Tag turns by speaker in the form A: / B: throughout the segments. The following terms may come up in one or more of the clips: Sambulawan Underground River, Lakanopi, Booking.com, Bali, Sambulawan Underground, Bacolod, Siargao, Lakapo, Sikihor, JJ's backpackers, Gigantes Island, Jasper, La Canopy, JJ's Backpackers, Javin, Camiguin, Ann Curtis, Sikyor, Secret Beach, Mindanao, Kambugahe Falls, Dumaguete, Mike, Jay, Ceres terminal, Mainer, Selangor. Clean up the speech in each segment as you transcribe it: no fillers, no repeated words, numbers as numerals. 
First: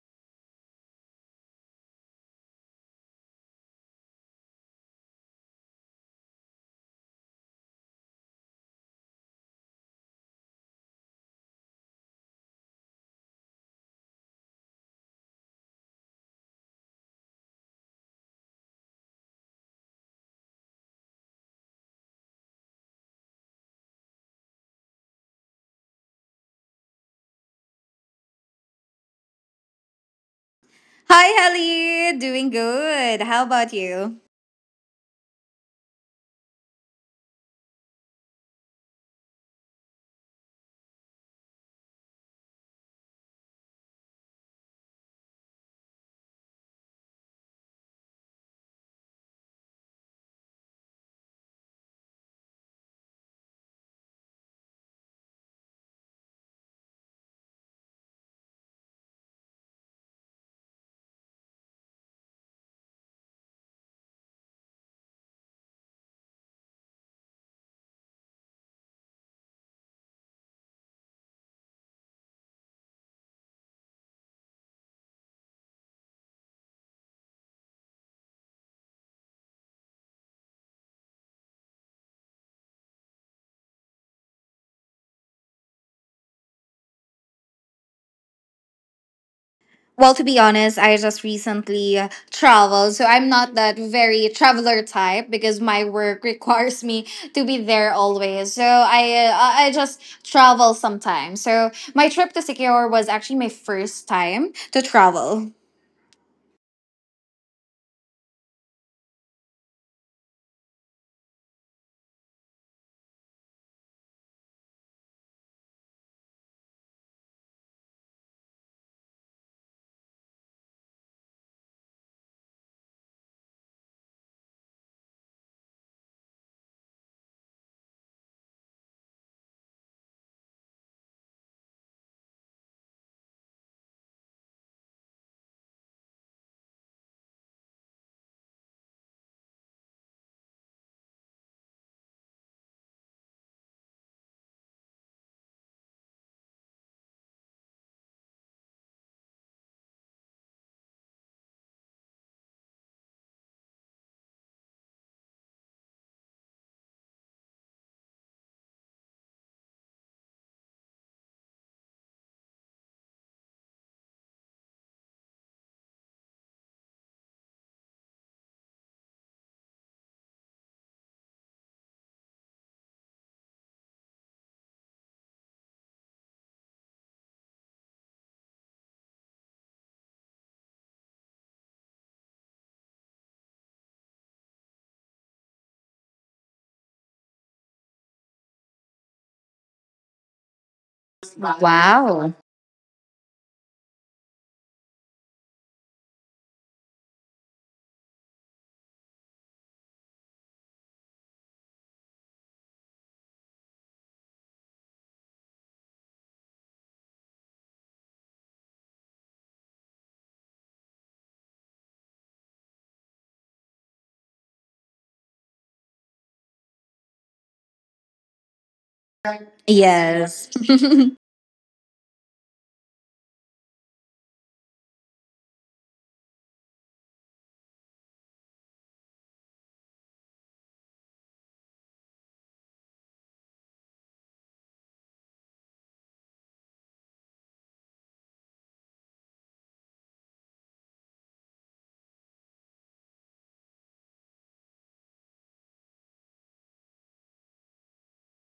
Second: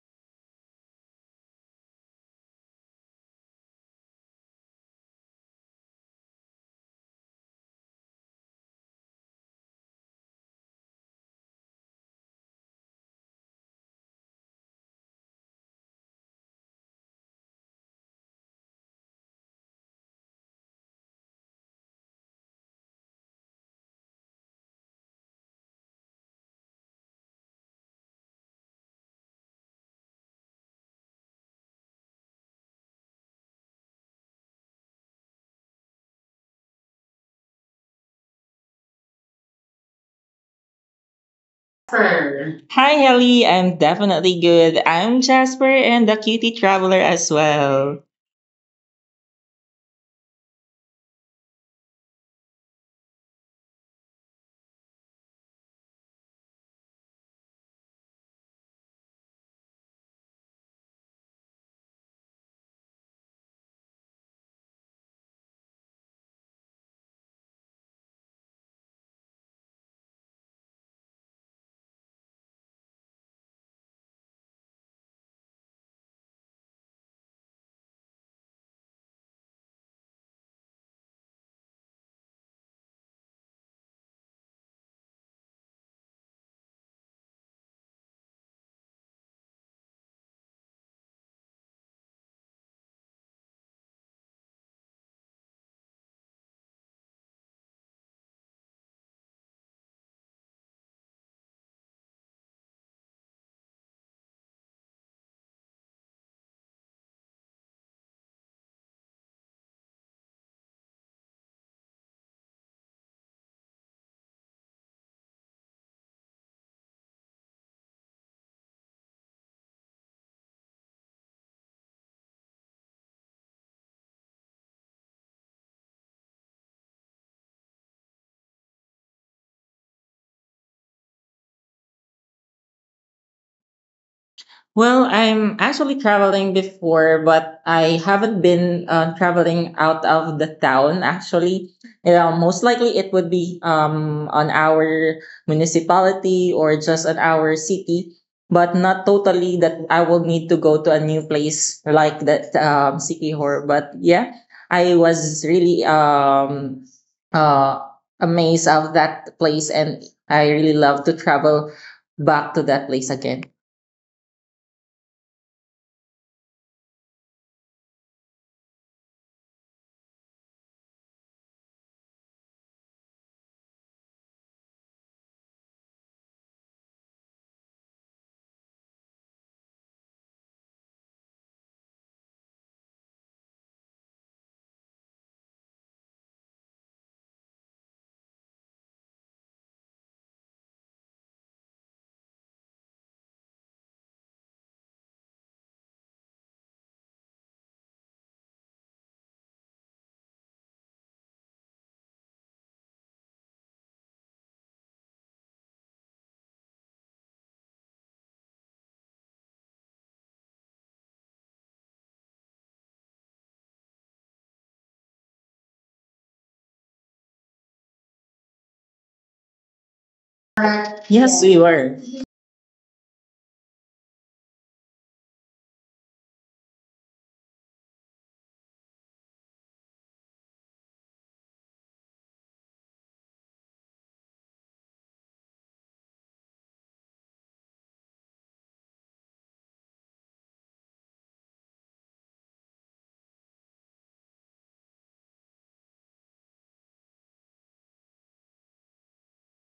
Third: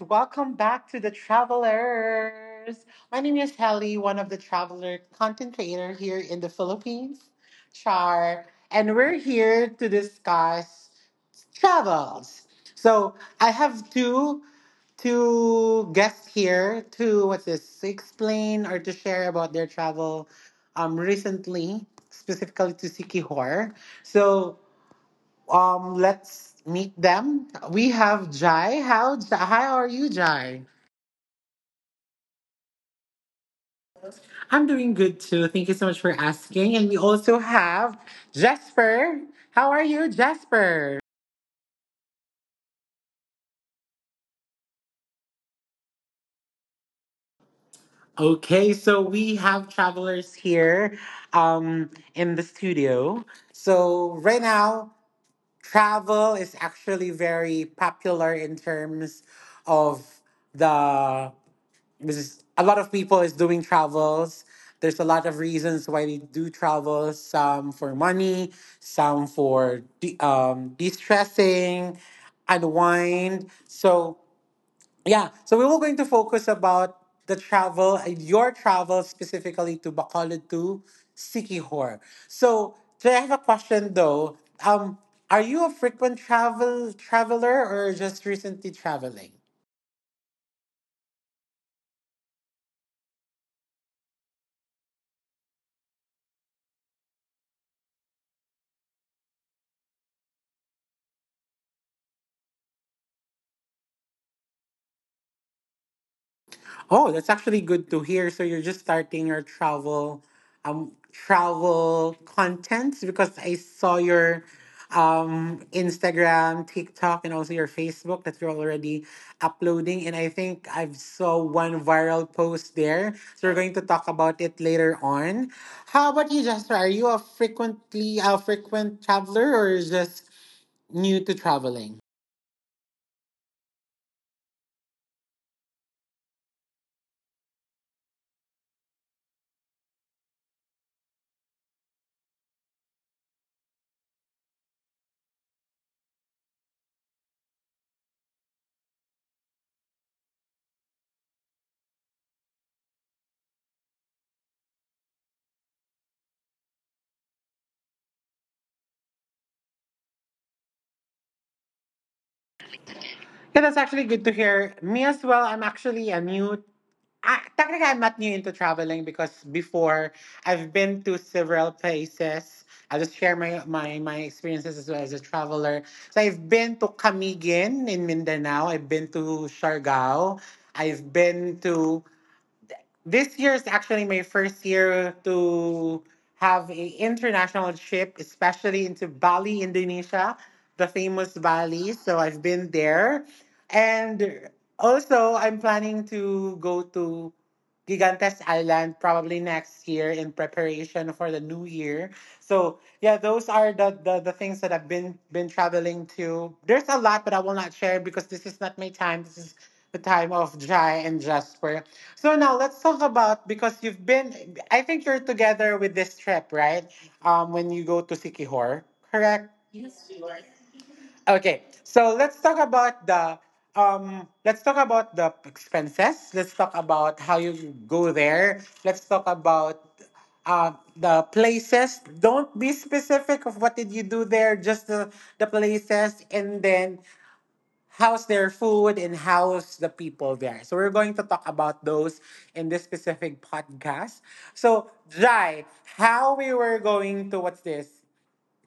A: Welcome back to the Travelers. My name is Helly, one of the Traveler content creator here in the Philippines, Char, and we're here to discuss travels. So I have two guests here to what's this explain or to share about their travel recently, specifically to Sikihor. So let's meet them. We have Jai. How Hi, how are you, Jai?
B: Hi, Helly. Doing good. How about you?
A: I'm doing good too. Thank you so much for asking. And we also have Jasper. How are you, Jasper?
C: Hi, Ellie. I'm definitely good. I'm Jasper and the cutie traveler as well.
A: Okay, so we have travelers here in the studio. So right now, travel is actually very popular in terms of the this a lot of people is doing travels. There's a lot of reasons why we do travel, some for money, some for de-stressing, unwind. So yeah, so we were going to focus about the travel and your travel specifically to Bacolod, to Sikihor. So do I have a question though. um, are you a frequent traveler or just recently traveling?
B: Well, to be honest, I just recently traveled, so I'm not that very traveler type because my work requires me to be there always. So I just travel sometimes. So my trip to Sikyor was actually my first time to travel.
A: Oh, that's actually good to hear. So you're just starting your travel, travel contents, because I saw your Instagram, TikTok, and also your Facebook that you're already uploading. And I think I've saw one viral post there. So we're going to talk about it later on. How about you, Jasper? Are you a frequently a frequent traveler or just new to traveling?
C: Well, I'm actually traveling before, but I haven't been traveling out of the town actually. You know, most likely it would be on our municipality or just on our city, but not totally that I will need to go to a new place like that city horror. But yeah, I was really uh, amazed of that place, and I really love to travel back to that place again.
A: Yeah, that's actually good to hear. Me as well. I'm actually a new I, technically, I'm not new into traveling because before I've been to several places. I'll just share my experiences as well as a traveler. So I've been to Camiguin in Mindanao. I've been to Siargao. I've been to This year is actually my first year to have a international trip, especially into Bali, Indonesia, the famous Bali. So I've
B: Wow.
A: been there. And also, I'm planning to go to Gigantes Island probably next year in preparation for the new year. So yeah, those are the things that I've been traveling to. There's a lot, but I will not share because this is not my time. This is the time of Jai and Jasper. So now let's talk about, because you've been, I think you're together with this trip, right? When you go to Sikihor, correct?
C: Yes, we
B: Yes.
C: were.
A: Okay. So let's talk about the expenses. Let's talk about how you go there. Let's talk about the places. Don't be specific of what did you do there, just the places, and then house their food and house the people there. So we're going to talk about those in this specific podcast. So Jai, how we were going to, what's this?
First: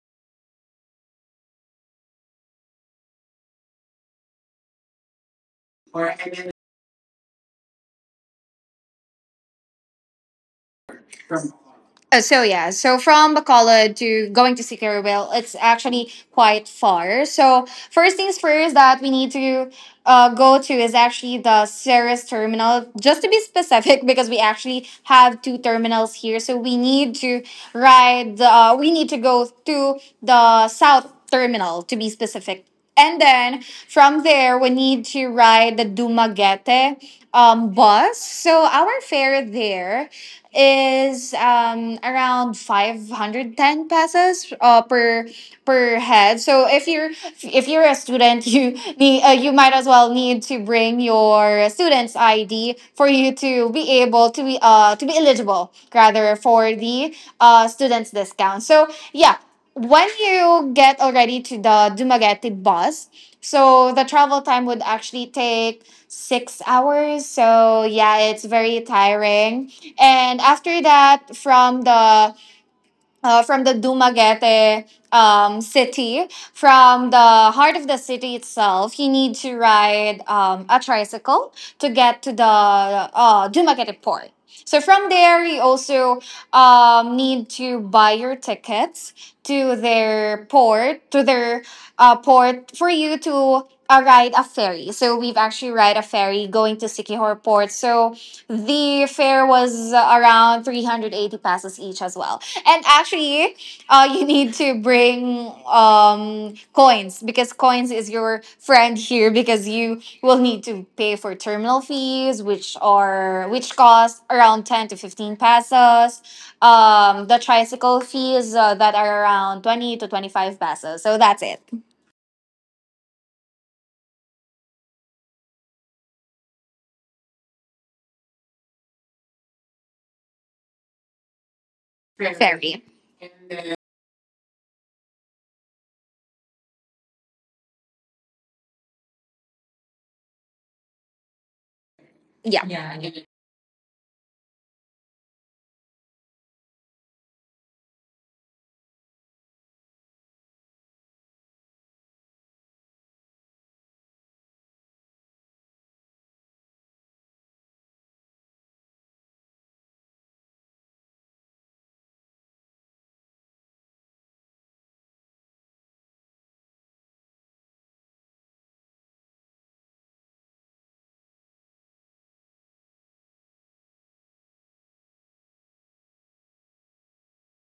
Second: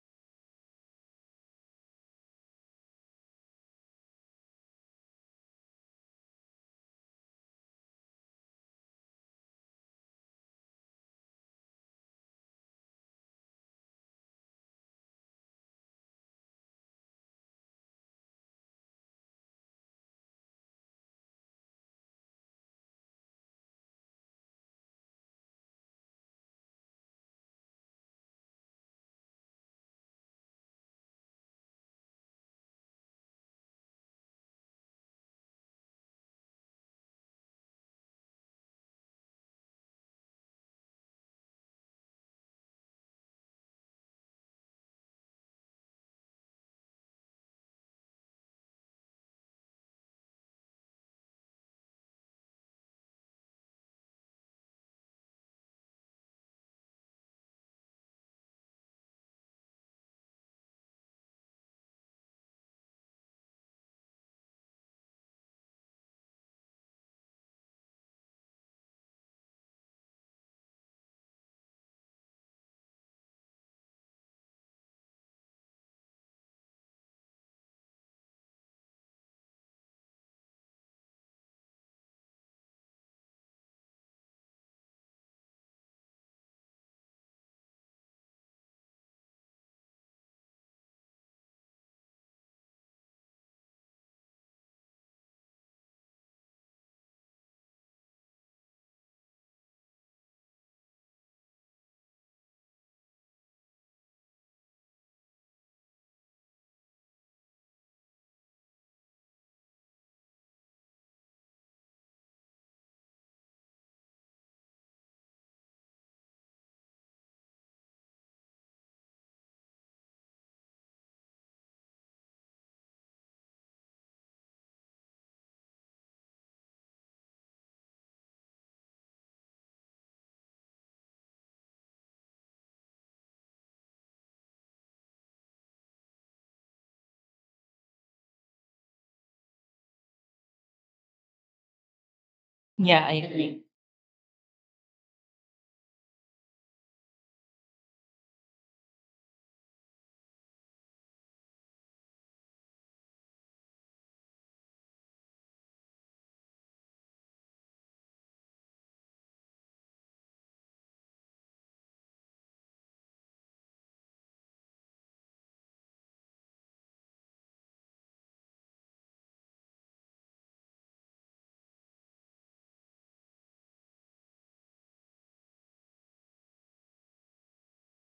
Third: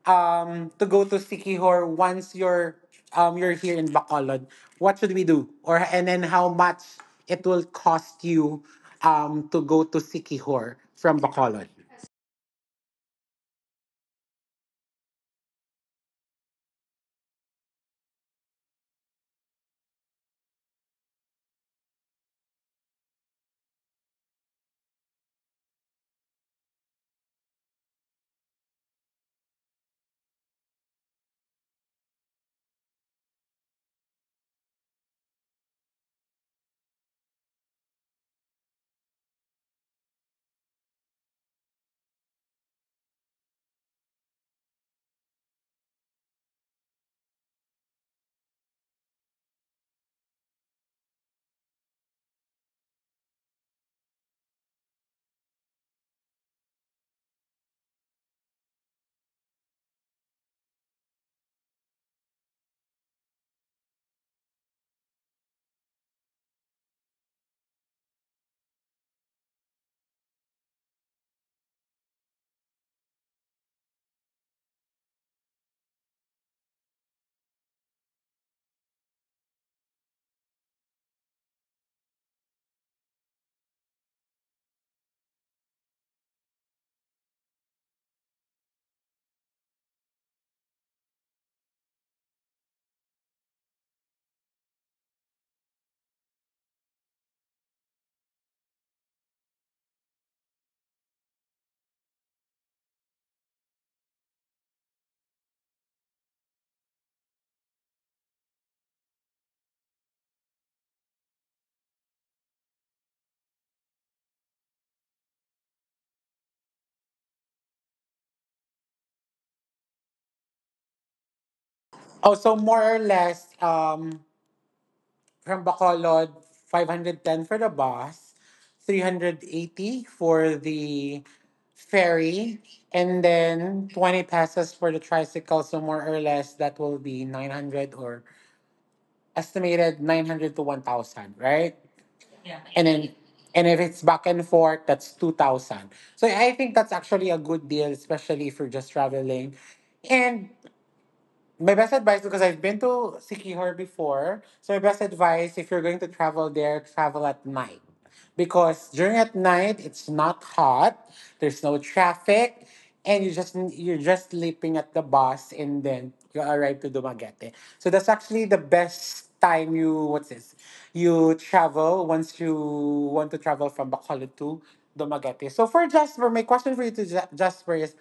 A: To go to Sikihor, once you're, you're here in Bacolod. What should we do? Or and then, how much it will cost you to go to Sikihor from Bacolod?
B: So yeah, so from Bacolod to going to Sicarville, it's actually quite far. So first things first that we need to go to is actually the Ceres terminal. Just to be specific, because we actually have two terminals here, so we need to ride. We need to go to the south terminal to be specific. And then from there, we need to ride the Dumaguete bus. So our fare there is around 510 pesos per head. So if you're a student, you need you might as well need to bring your student's ID for you to be able to be eligible rather for the student's discount. So yeah, when you get already to the Dumaguete bus, so the travel time would actually take 6 hours. So yeah, it's very tiring. And after that, from the Dumaguete city, from the heart of the city itself, you need to ride a tricycle to get to the Dumaguete port. So from there, you also need to buy your tickets to their port for you to ride a ferry. So we've actually ride a ferry going to Sikihor port. So the fare was around 380 pesos each as well. And actually, you need to bring coins because coins is your friend here because you will need to pay for terminal fees, which cost around 10 to 15 pesos. The tricycle fees that are around 20 to 25 pesos. So that's it.
A: Oh, so more or less, from Bacolod, 510 for the bus, 380 for the ferry,
B: Ferry.
A: and then 20 pesos for the tricycle. So more or less, that will be 900, or estimated 900 to 1,000, right? And
C: Yeah, I
A: then
B: Yeah.
C: agree.
A: and if it's back and forth, that's 2,000. So I think that's actually a good deal, especially if you're just traveling. And my best advice, because I've been to Sikihor before. So my best advice, if you're going to travel there, travel at night. Because during at night, it's not hot, there's no traffic, and you're just sleeping at the bus and then you arrive to Dumaguete. So that's actually the best time, you, what's this? You travel once you want to travel from Bacolod to Dumaguete. So for Jasper, my question for you to Jasper is,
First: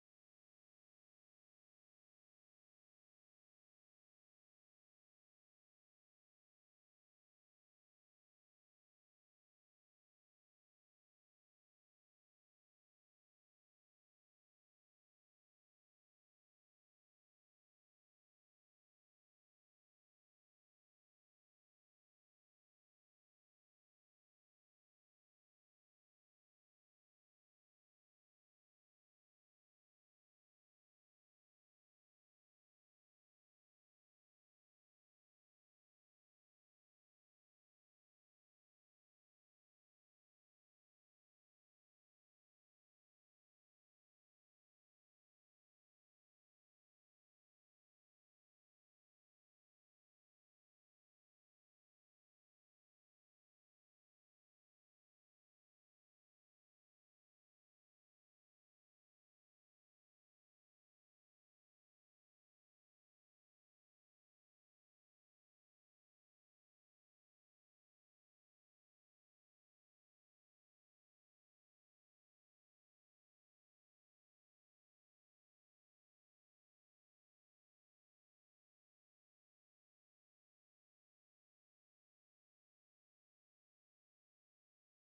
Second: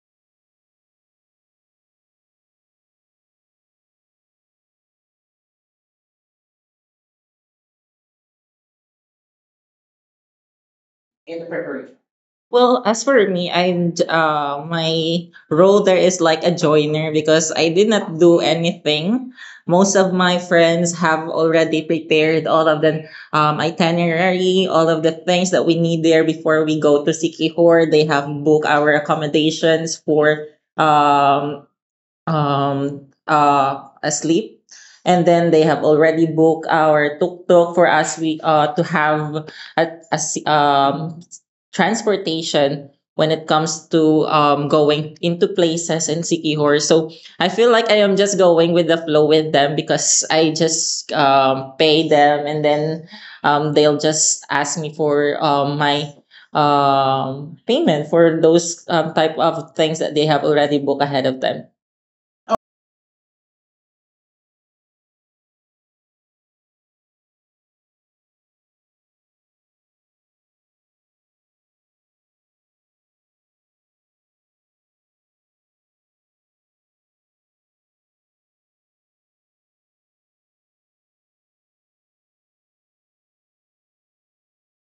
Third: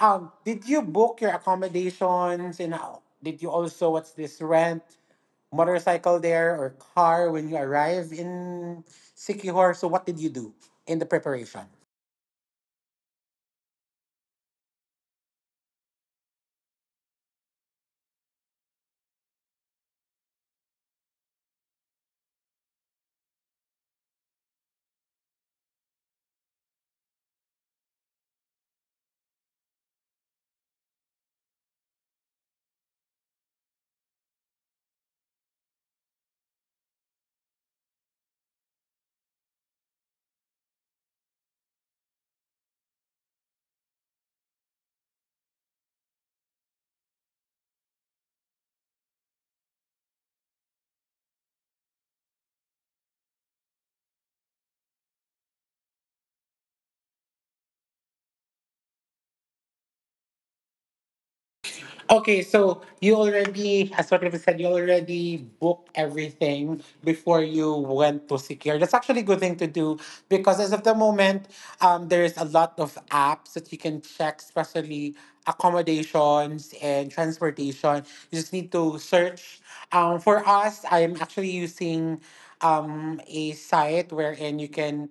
A: Did you book your accommodations, and did you also, what's this, rent motorcycle there or car when you arrive in Sikihor? So what did you do in the
C: In the
A: preparation?
C: preparation. Well, as for me, I'm my role there is like a joiner because I did not do anything. Most of my friends have already prepared all of the itinerary, all of the things that we need there before we go to Sikihor. They have booked our accommodations for um, asleep, and then they have already booked our tuk-tuk for us we to have a, a transportation when it comes to going into places in Sikihor. So I feel like I am just going with the flow with them because I just pay them, and then they'll just ask me for my payment for those type of things that they have already booked ahead of time.
A: Okay, so you already, as what you said, you already booked everything before you went to secure. That's actually a good thing to do because as of the moment, there's a lot of apps that you can check, especially accommodations and transportation. You just need to search. For us, I'm actually using a site wherein you can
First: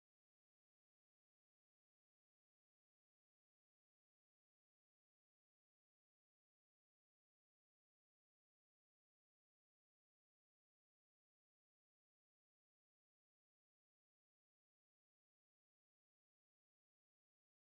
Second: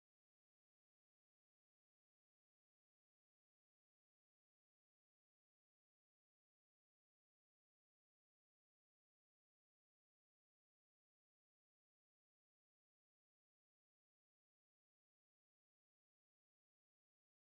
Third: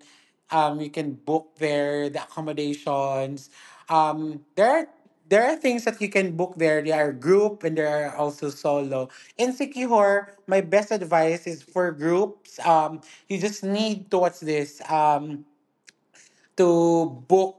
A: Um, you can book there the accommodations. Um, there are there are things that you can book there. There are group and there are also solo. In Sikihor, my best advice is for groups. You just need to watch this. To book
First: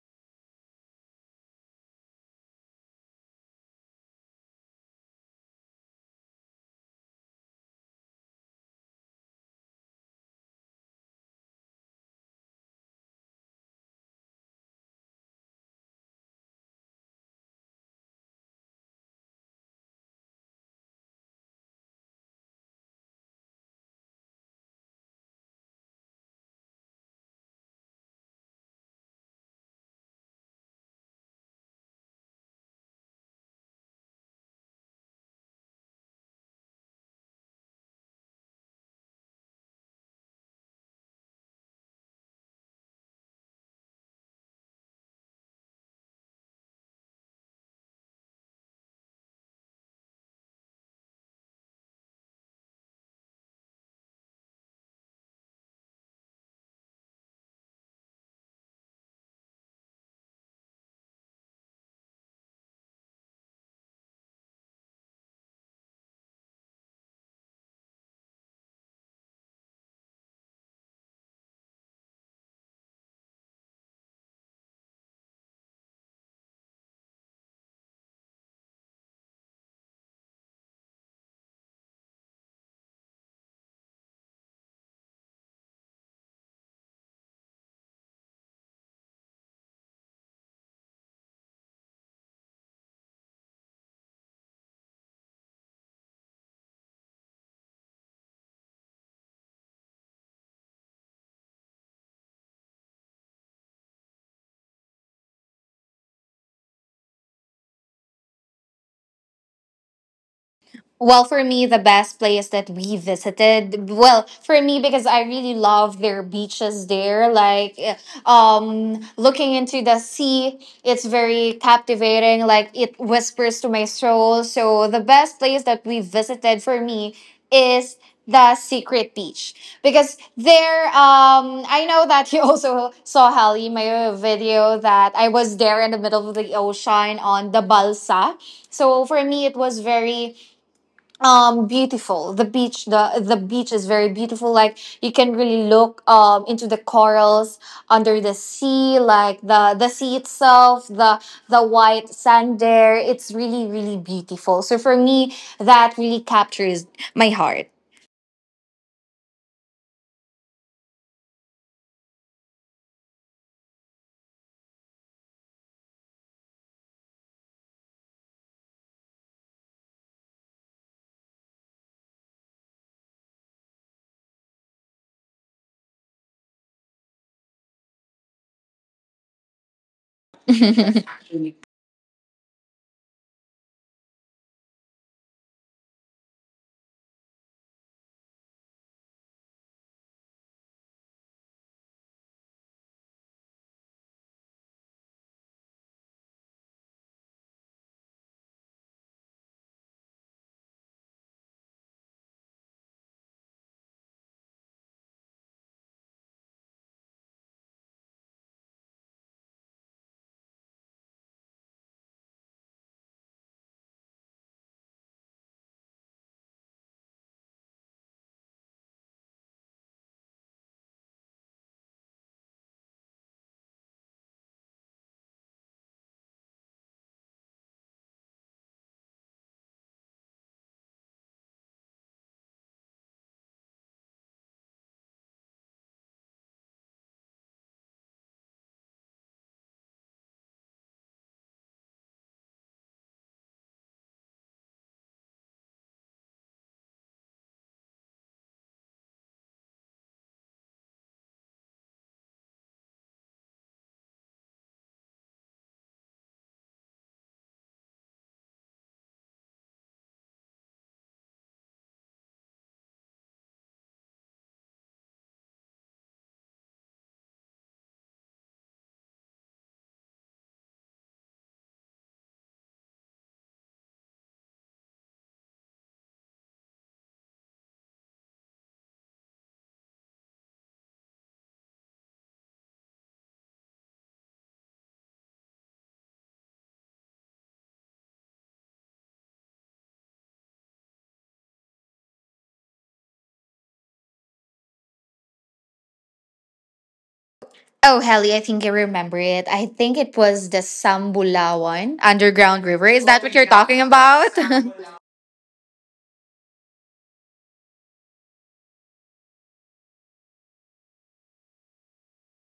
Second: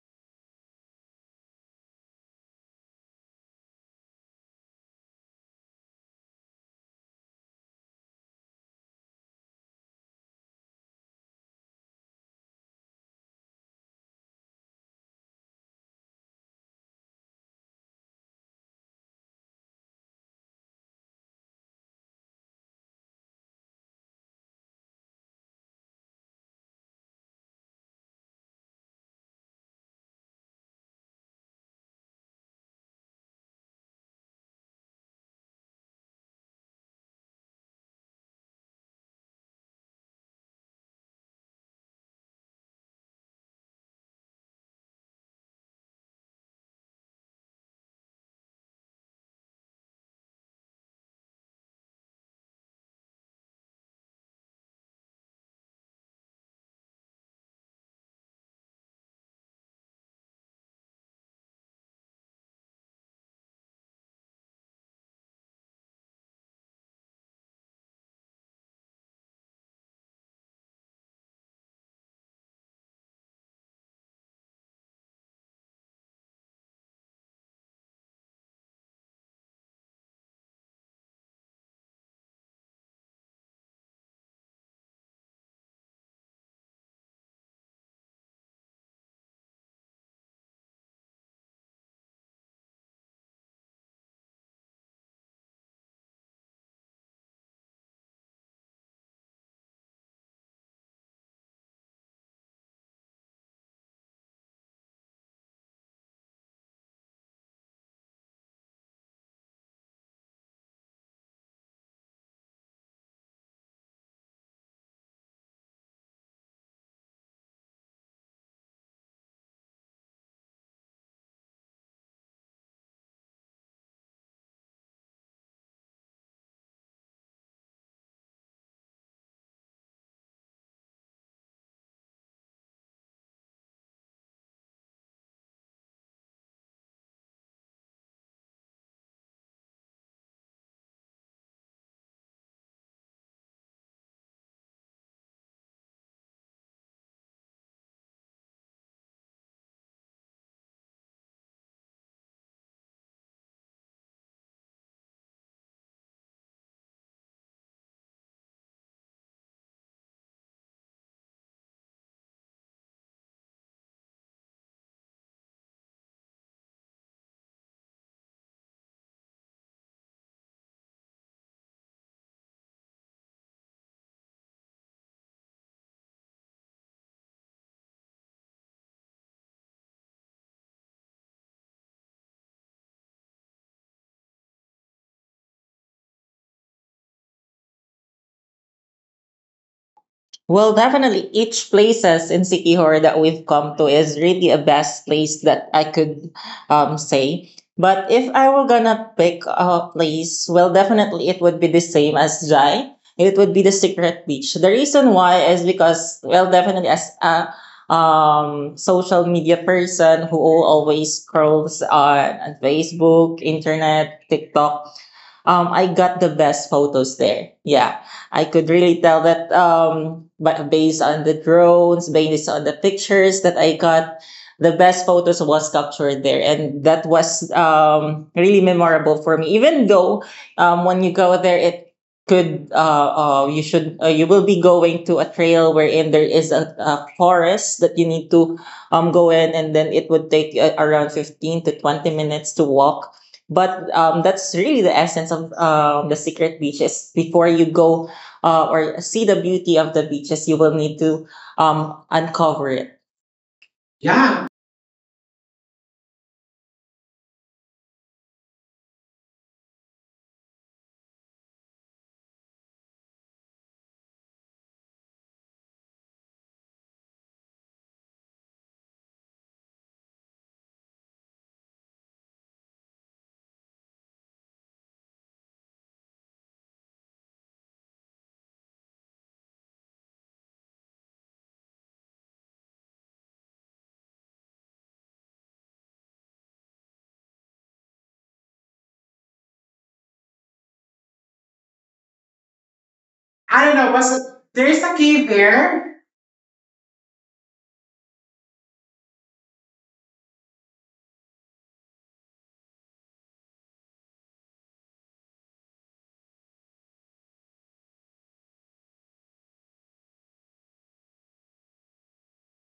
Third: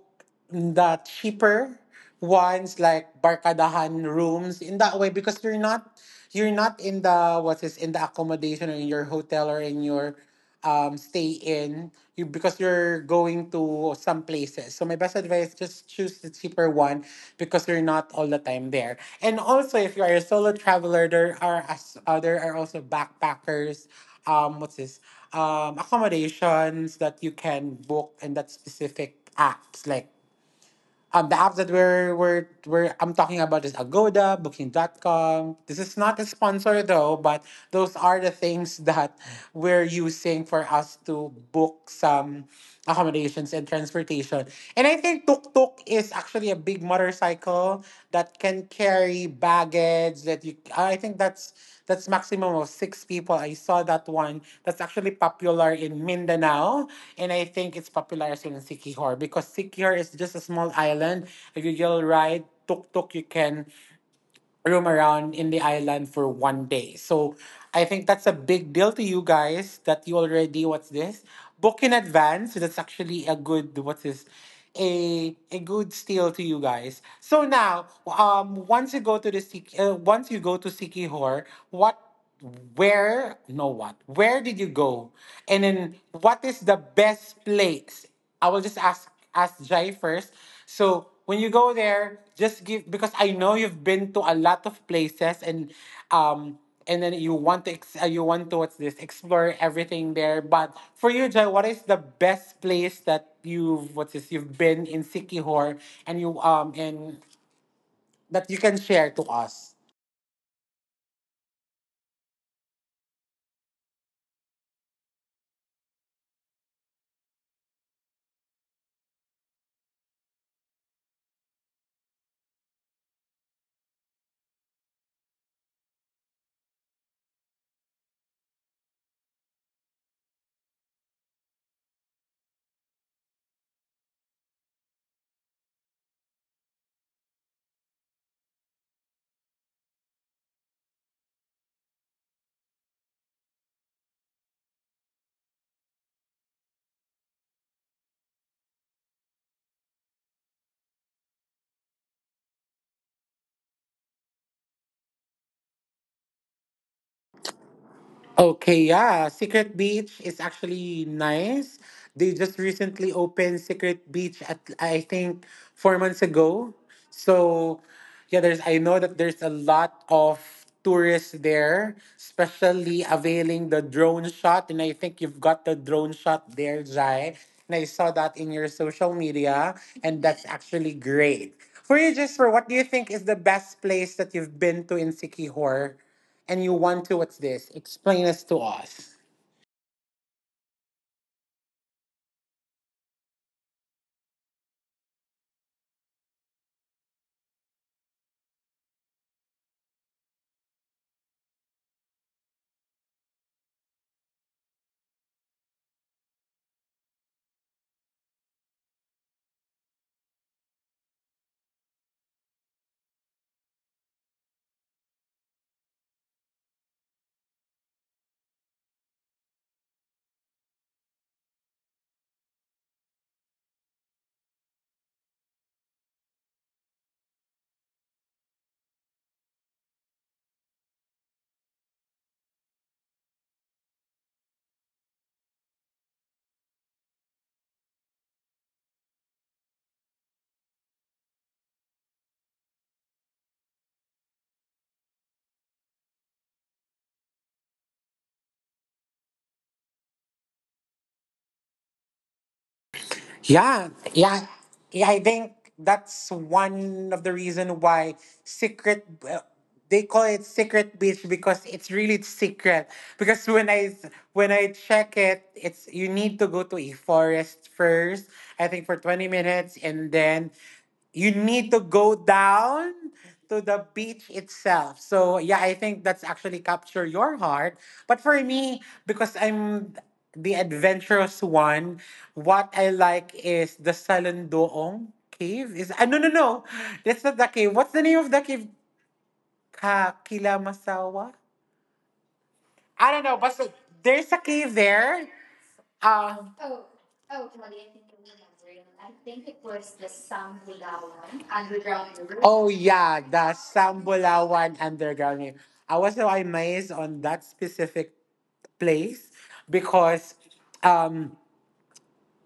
A: the cheaper ones like barkadahan rooms in that way, because you're not in the, what is, in the accommodation or in your hotel or in your stay in. You, because you're going to some places, so my best advice, just choose the cheaper one, because you're not all the time there. And also, if you are a solo traveler, there are also backpackers, what's this, accommodations that you can book in that specific apps. Like, the apps that we're I'm talking about is Agoda, Booking.com. This is not a sponsor though, but those are the things that we're using for us to book some accommodations and transportation. And I think tuk tuk is actually a big motorcycle that can carry baggage that you, I think that's maximum of six people. I saw that one. That's actually popular in Mindanao, and I think it's popular as well in Sikihor, because Sikihor is just a small island. If you will ride tuk tuk, you can roam around in the island for one day. So I think that's a big deal to you guys, that you already, what's this, book in advance. So that's actually a good, what's this, a good steal to you guys. So now, once you go to the once you go to Sikihor, what, where, no, what, where did you go, and then what is the best place? I will just ask Jai first. So when you go there, just give, because I know you've been to a lot of places, um and then you want to you want to, what's this, explore everything there. But for you, Jai, what is the best place that you've, what's this, you've been in Sikihor and you and that you can share to us?
B: Well, for me, the best place that we visited, well, for me because I really love their beaches there. Looking into the sea, it's very captivating. Like, it whispers to my soul. So, the best place that we visited for me is the secret beach because there I know that you also saw Hallie, my video that I was there in the middle of the ocean on the balsa. So for me it was very beautiful, the beach, the beach is very beautiful. Like, you can really look into the corals under the sea, like the sea itself, the white sand there, it's really really beautiful. So for me, that really captures my heart.
A: Okay, yeah. Secret Beach is actually nice. They just recently opened Secret Beach at, I think, 4 months ago. So yeah, there's I know that there's a lot of tourists there, especially availing the drone shot. And I think you've got the drone shot there, Jai. And I saw that in your social media, and that's actually great. For you, Jasper, what do you think is the best place that you've been to in Sikihor? And you want to, what's this, explain this to us.
C: Well, definitely each places in Sikihor that we've come to is really a best place that I could say. But if I were gonna pick a place, well, definitely it would be the same as Jai. It would be the Secret Beach. The reason why is because, well, definitely as a social media person who always scrolls on Facebook, internet, TikTok, I got the best photos there. Yeah, I could really tell that but based on the drones, based on the pictures that I got, the best photos was captured there, and that was really memorable for me. Even though when you go there, it could you should you will be going to a trail wherein there is a forest that you need to go in, and then it would take around 15 to 20 minutes to walk, but that's really the essence of the secret beaches. Before you go or see the beauty of the beaches, you will need to uncover it.
A: Yeah, yeah, yeah,
C: Yeah.
A: I think that's one of the reason why secret they call it Secret Beach, because it's really secret, because when I check it, it's, you need to go to a forest first, I think for 20 minutes, and then you need to go down to the beach itself. So yeah, I think that's actually capture your heart. But for me, because I'm the adventurous one, what I like is the Salandoong cave. No, no, no. That's not the cave. What's the name of the cave? Ka Kilamasawa? I don't know,
C: I
A: but
C: don't know.
A: so,
C: What's the,
A: there's a
C: there's
A: cave
C: a cave
A: there.
C: there.
A: Uh,
B: Oh, Helly, I think I remember it. I think it was the Sambulawan Underground
A: oh
B: River. Is that
A: yeah,
B: what you're
A: the
B: talking about?
A: Sambulawan Underground. Rail. I was so amazed on that specific place, because um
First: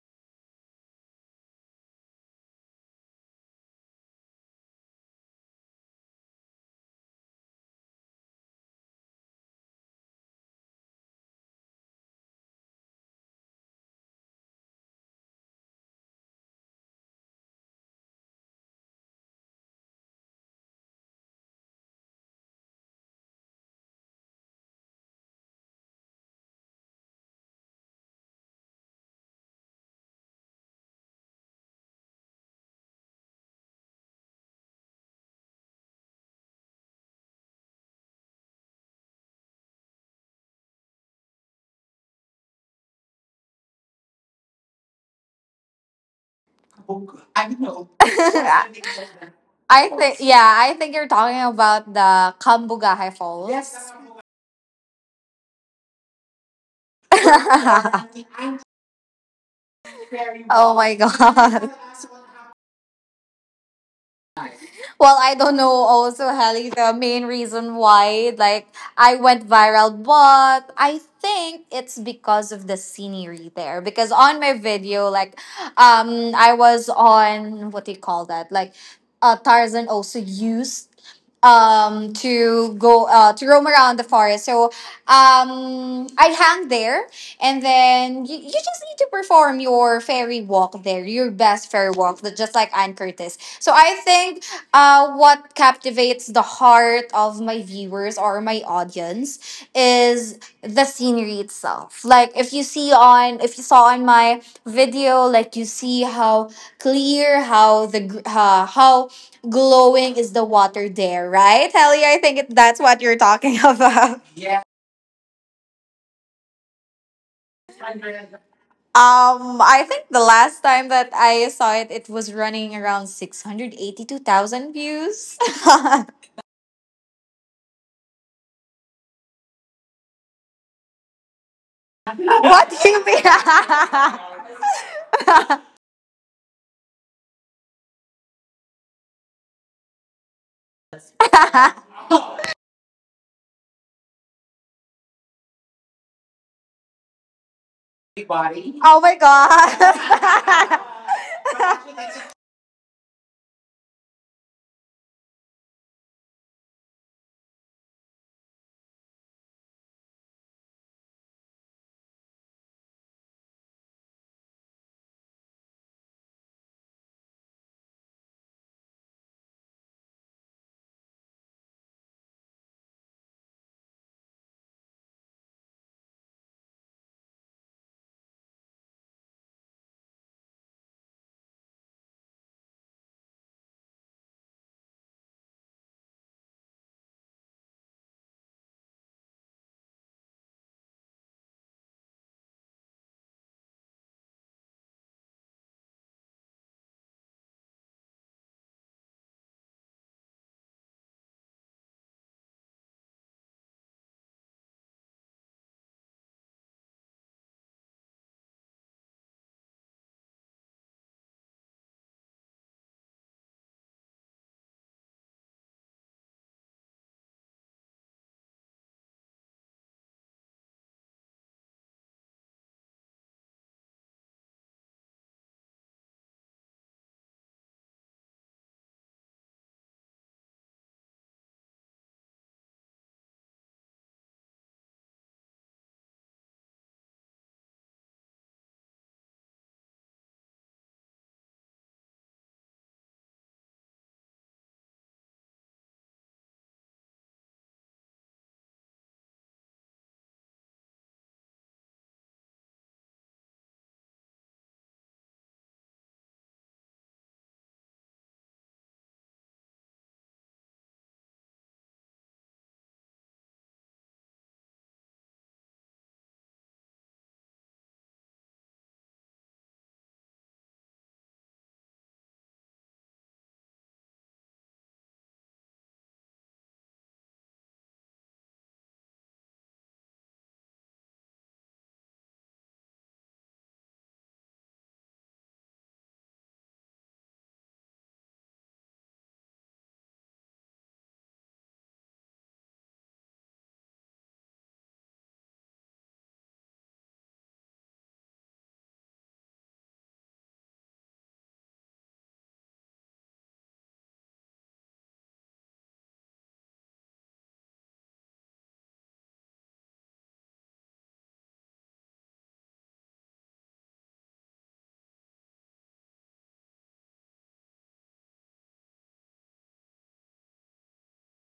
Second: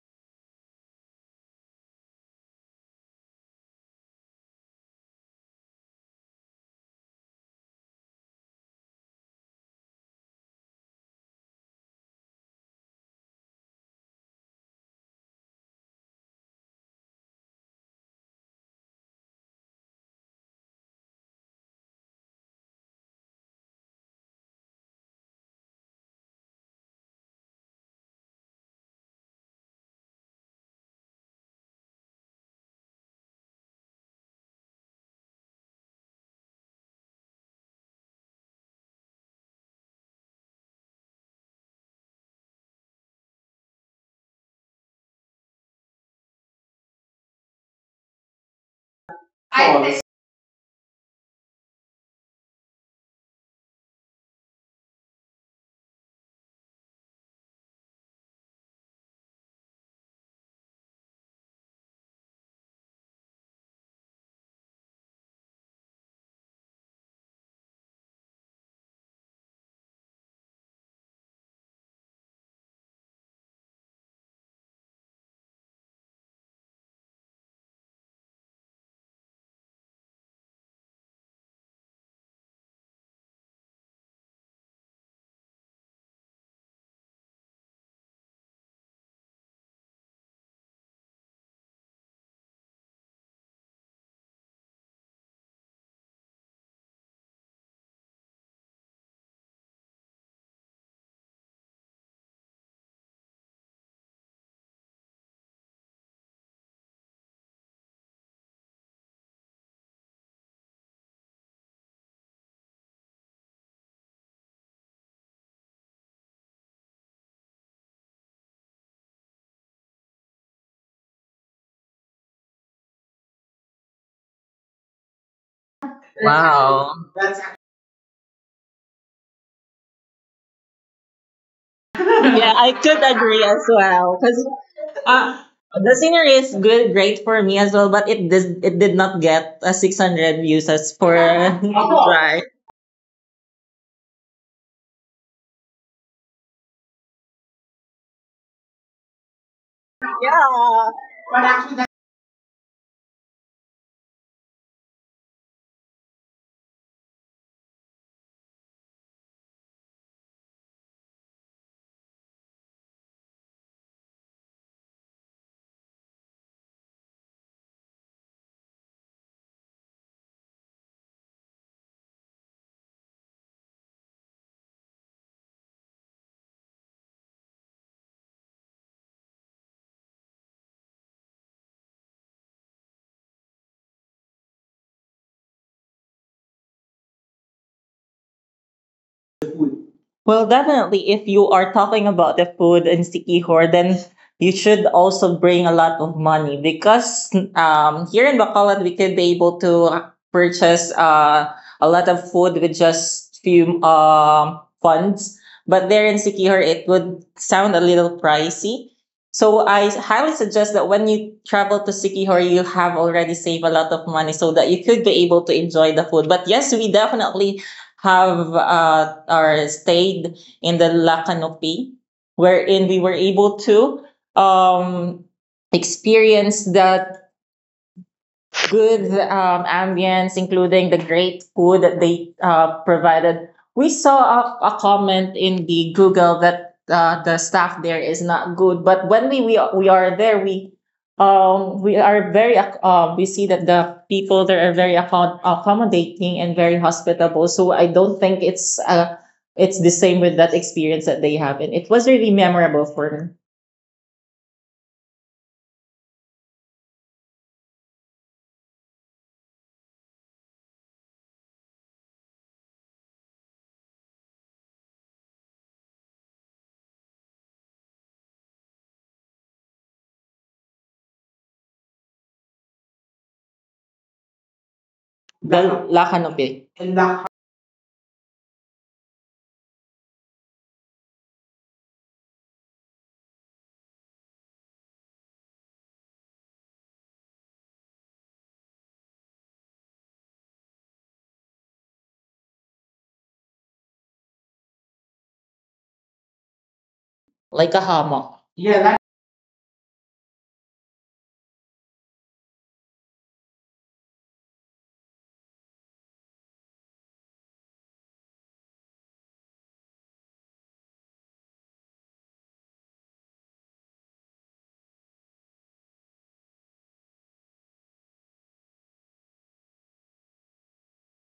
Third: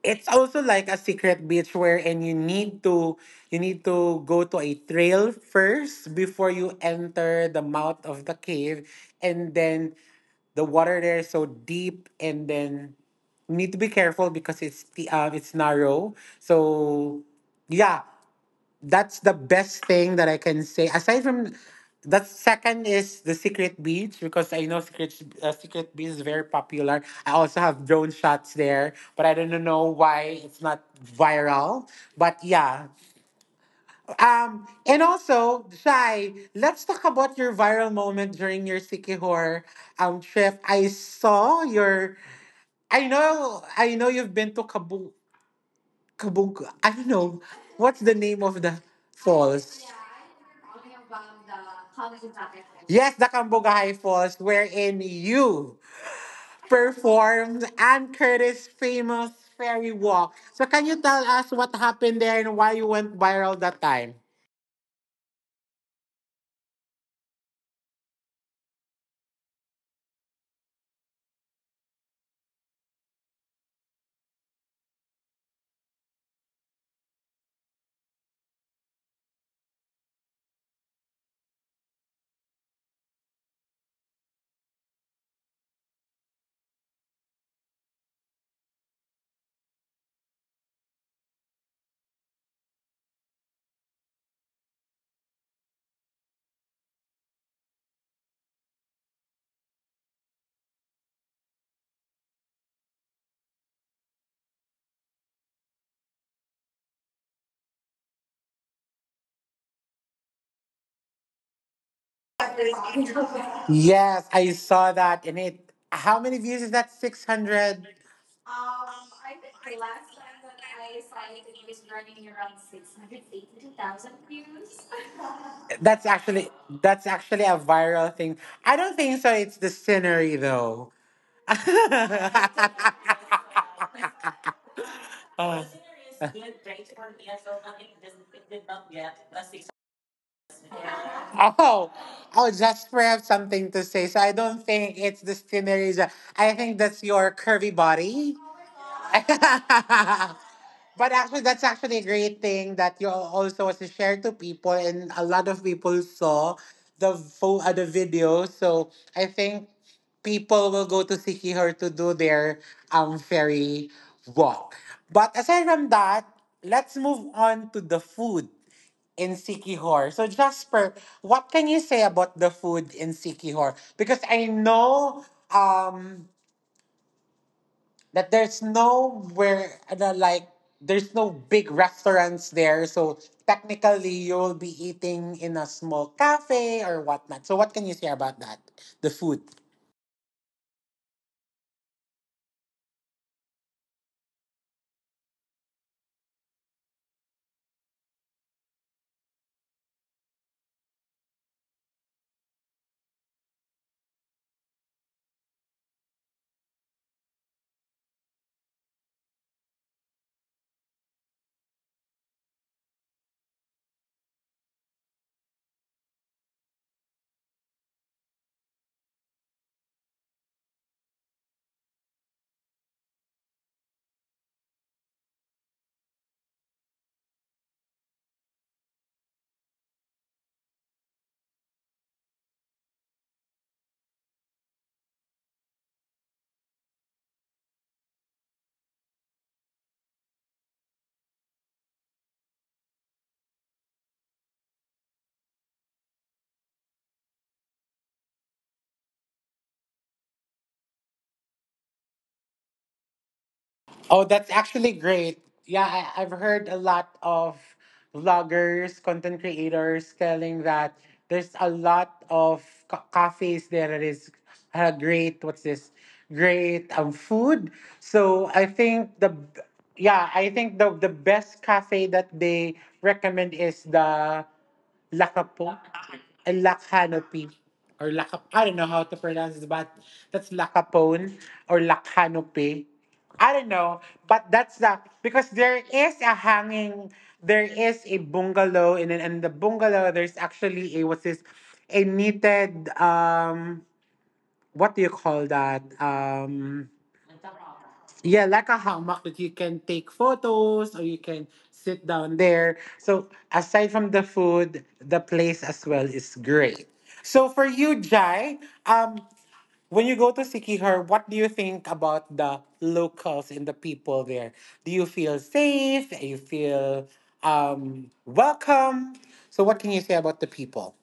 A: it's also like a secret beach, wherein you need to go to a trail first before you enter the mouth of the cave, and then the water there is so deep, and then you need to be careful, because it's narrow. So yeah, that's the best thing that I can say. Aside from that, second is the Secret Beach, because I know Secret Beach is very popular. I also have drone shots there, but I don't know why it's not viral. But yeah, and also, Shai, let's talk about your viral moment during your Sikihor trip. I saw your. I know, you've been to Kabu. Kabunk. I don't know. What's the name of the
C: I
B: I
A: falls?
C: think
B: think yeah, I think you're talking about the Kambugahe
A: Yes, the
B: Falls.
A: Kambugahai Falls, wherein you performed Ann Curtis' famous fairy walk.
B: Oh
A: So,
B: my
A: can you tell us
B: god.
A: what happened there and why you went viral that time?
B: Well, I don't know also, Helly, the main reason why, like, I went viral, but I think it's because of the scenery there. Because on my video, like, I was on, what do you call that? Like, Tarzan also used to go to roam around the forest. So I'd hang there, and then you just need to perform your fairy walk there, your best fairy walk, just like Anne Curtis. So I think what captivates the heart of my viewers or my audience is the scenery itself. Like, if you see on, if you saw on my video, like, you see how clear, how how glowing is the water there, right? Helly, I think it, that's what you're talking about.
A: Yes, I saw that, and it. How many views is that? 600.
B: I think the last time that I saw it, it was running around 682,000 views. What
A: That's actually
C: Wow.
A: that's
C: That's
A: actually a viral thing. I don't think so. It's the scenery though.
B: do
C: Yeah,
B: you
C: I
B: mean?
C: could agree as well. Because uh, the scenery is good, great for me as well, but it did not get 600 views as for
A: Oh, oh,
C: Oh. right.
A: oh, just for have something to say. So I don't think it's the skinnerism. I think that's your curvy
B: Big body.
A: body.
B: Oh my god.
C: Yeah.
A: But
C: But
A: actually, that's
C: actually,
A: actually a great thing that you also was to share to people, and a lot of people saw the video. So I think people will go to Sikihor to do their ferry walk. But aside from that, let's move on to the food in Sikihor. So Jasper, what can you say about the food in Sikihor? Because I know um that there's nowhere like there's no big restaurants there, so technically you'll be eating in a small cafe or whatnot. So what can you say about that, the food?
C: that's Well, definitely, if you are talking about the food in Sikihor, then you should also bring a lot of money because here in Bacolod, we could be able to purchase a lot of food with just few funds. But there in Sikihor, it would sound a little pricey. So I highly suggest that when you travel to Sikihor, you have already saved a lot of money so that you could be able to enjoy the food. But yes, we definitely have or stayed in the La Canopy, wherein we were able to um, experience the good ambience, including the great food that they provided. We saw a comment in the Google that the staff there is not good, but when we are there, we are very we see that the people there are very accommodating and very hospitable. So I don't think it's the same with that experience that they have, and it was really memorable for me.
A: Oh, that's actually great. Yeah, I've heard a lot of vloggers, content creators telling that there's a lot of cafes there that is great. What's this? Great food. So I think the yeah, I think the best cafe that they recommend is the
C: The
A: Lakapo
C: La Canopy,
A: and
C: and the,
A: Lakanopi. Or Lakap, I don't know how to pronounce it, but that's Lakapone or Lakanopi. I don't know, but that's the, because there is a hanging, there is a bungalow, and in the bungalow there's actually a, what's this, a knitted what do you call that,
C: like a hammock.
A: yeah, like
C: Yeah,
A: a
C: that
A: hammock that you can take photos or you can sit down there. So, aside from the food, the place as well is great. So, for you, Jai, um, when you go to Sikihor, what do you think about the locals and the people there? Do you feel safe? Do you feel welcome? So, what can you say about the people?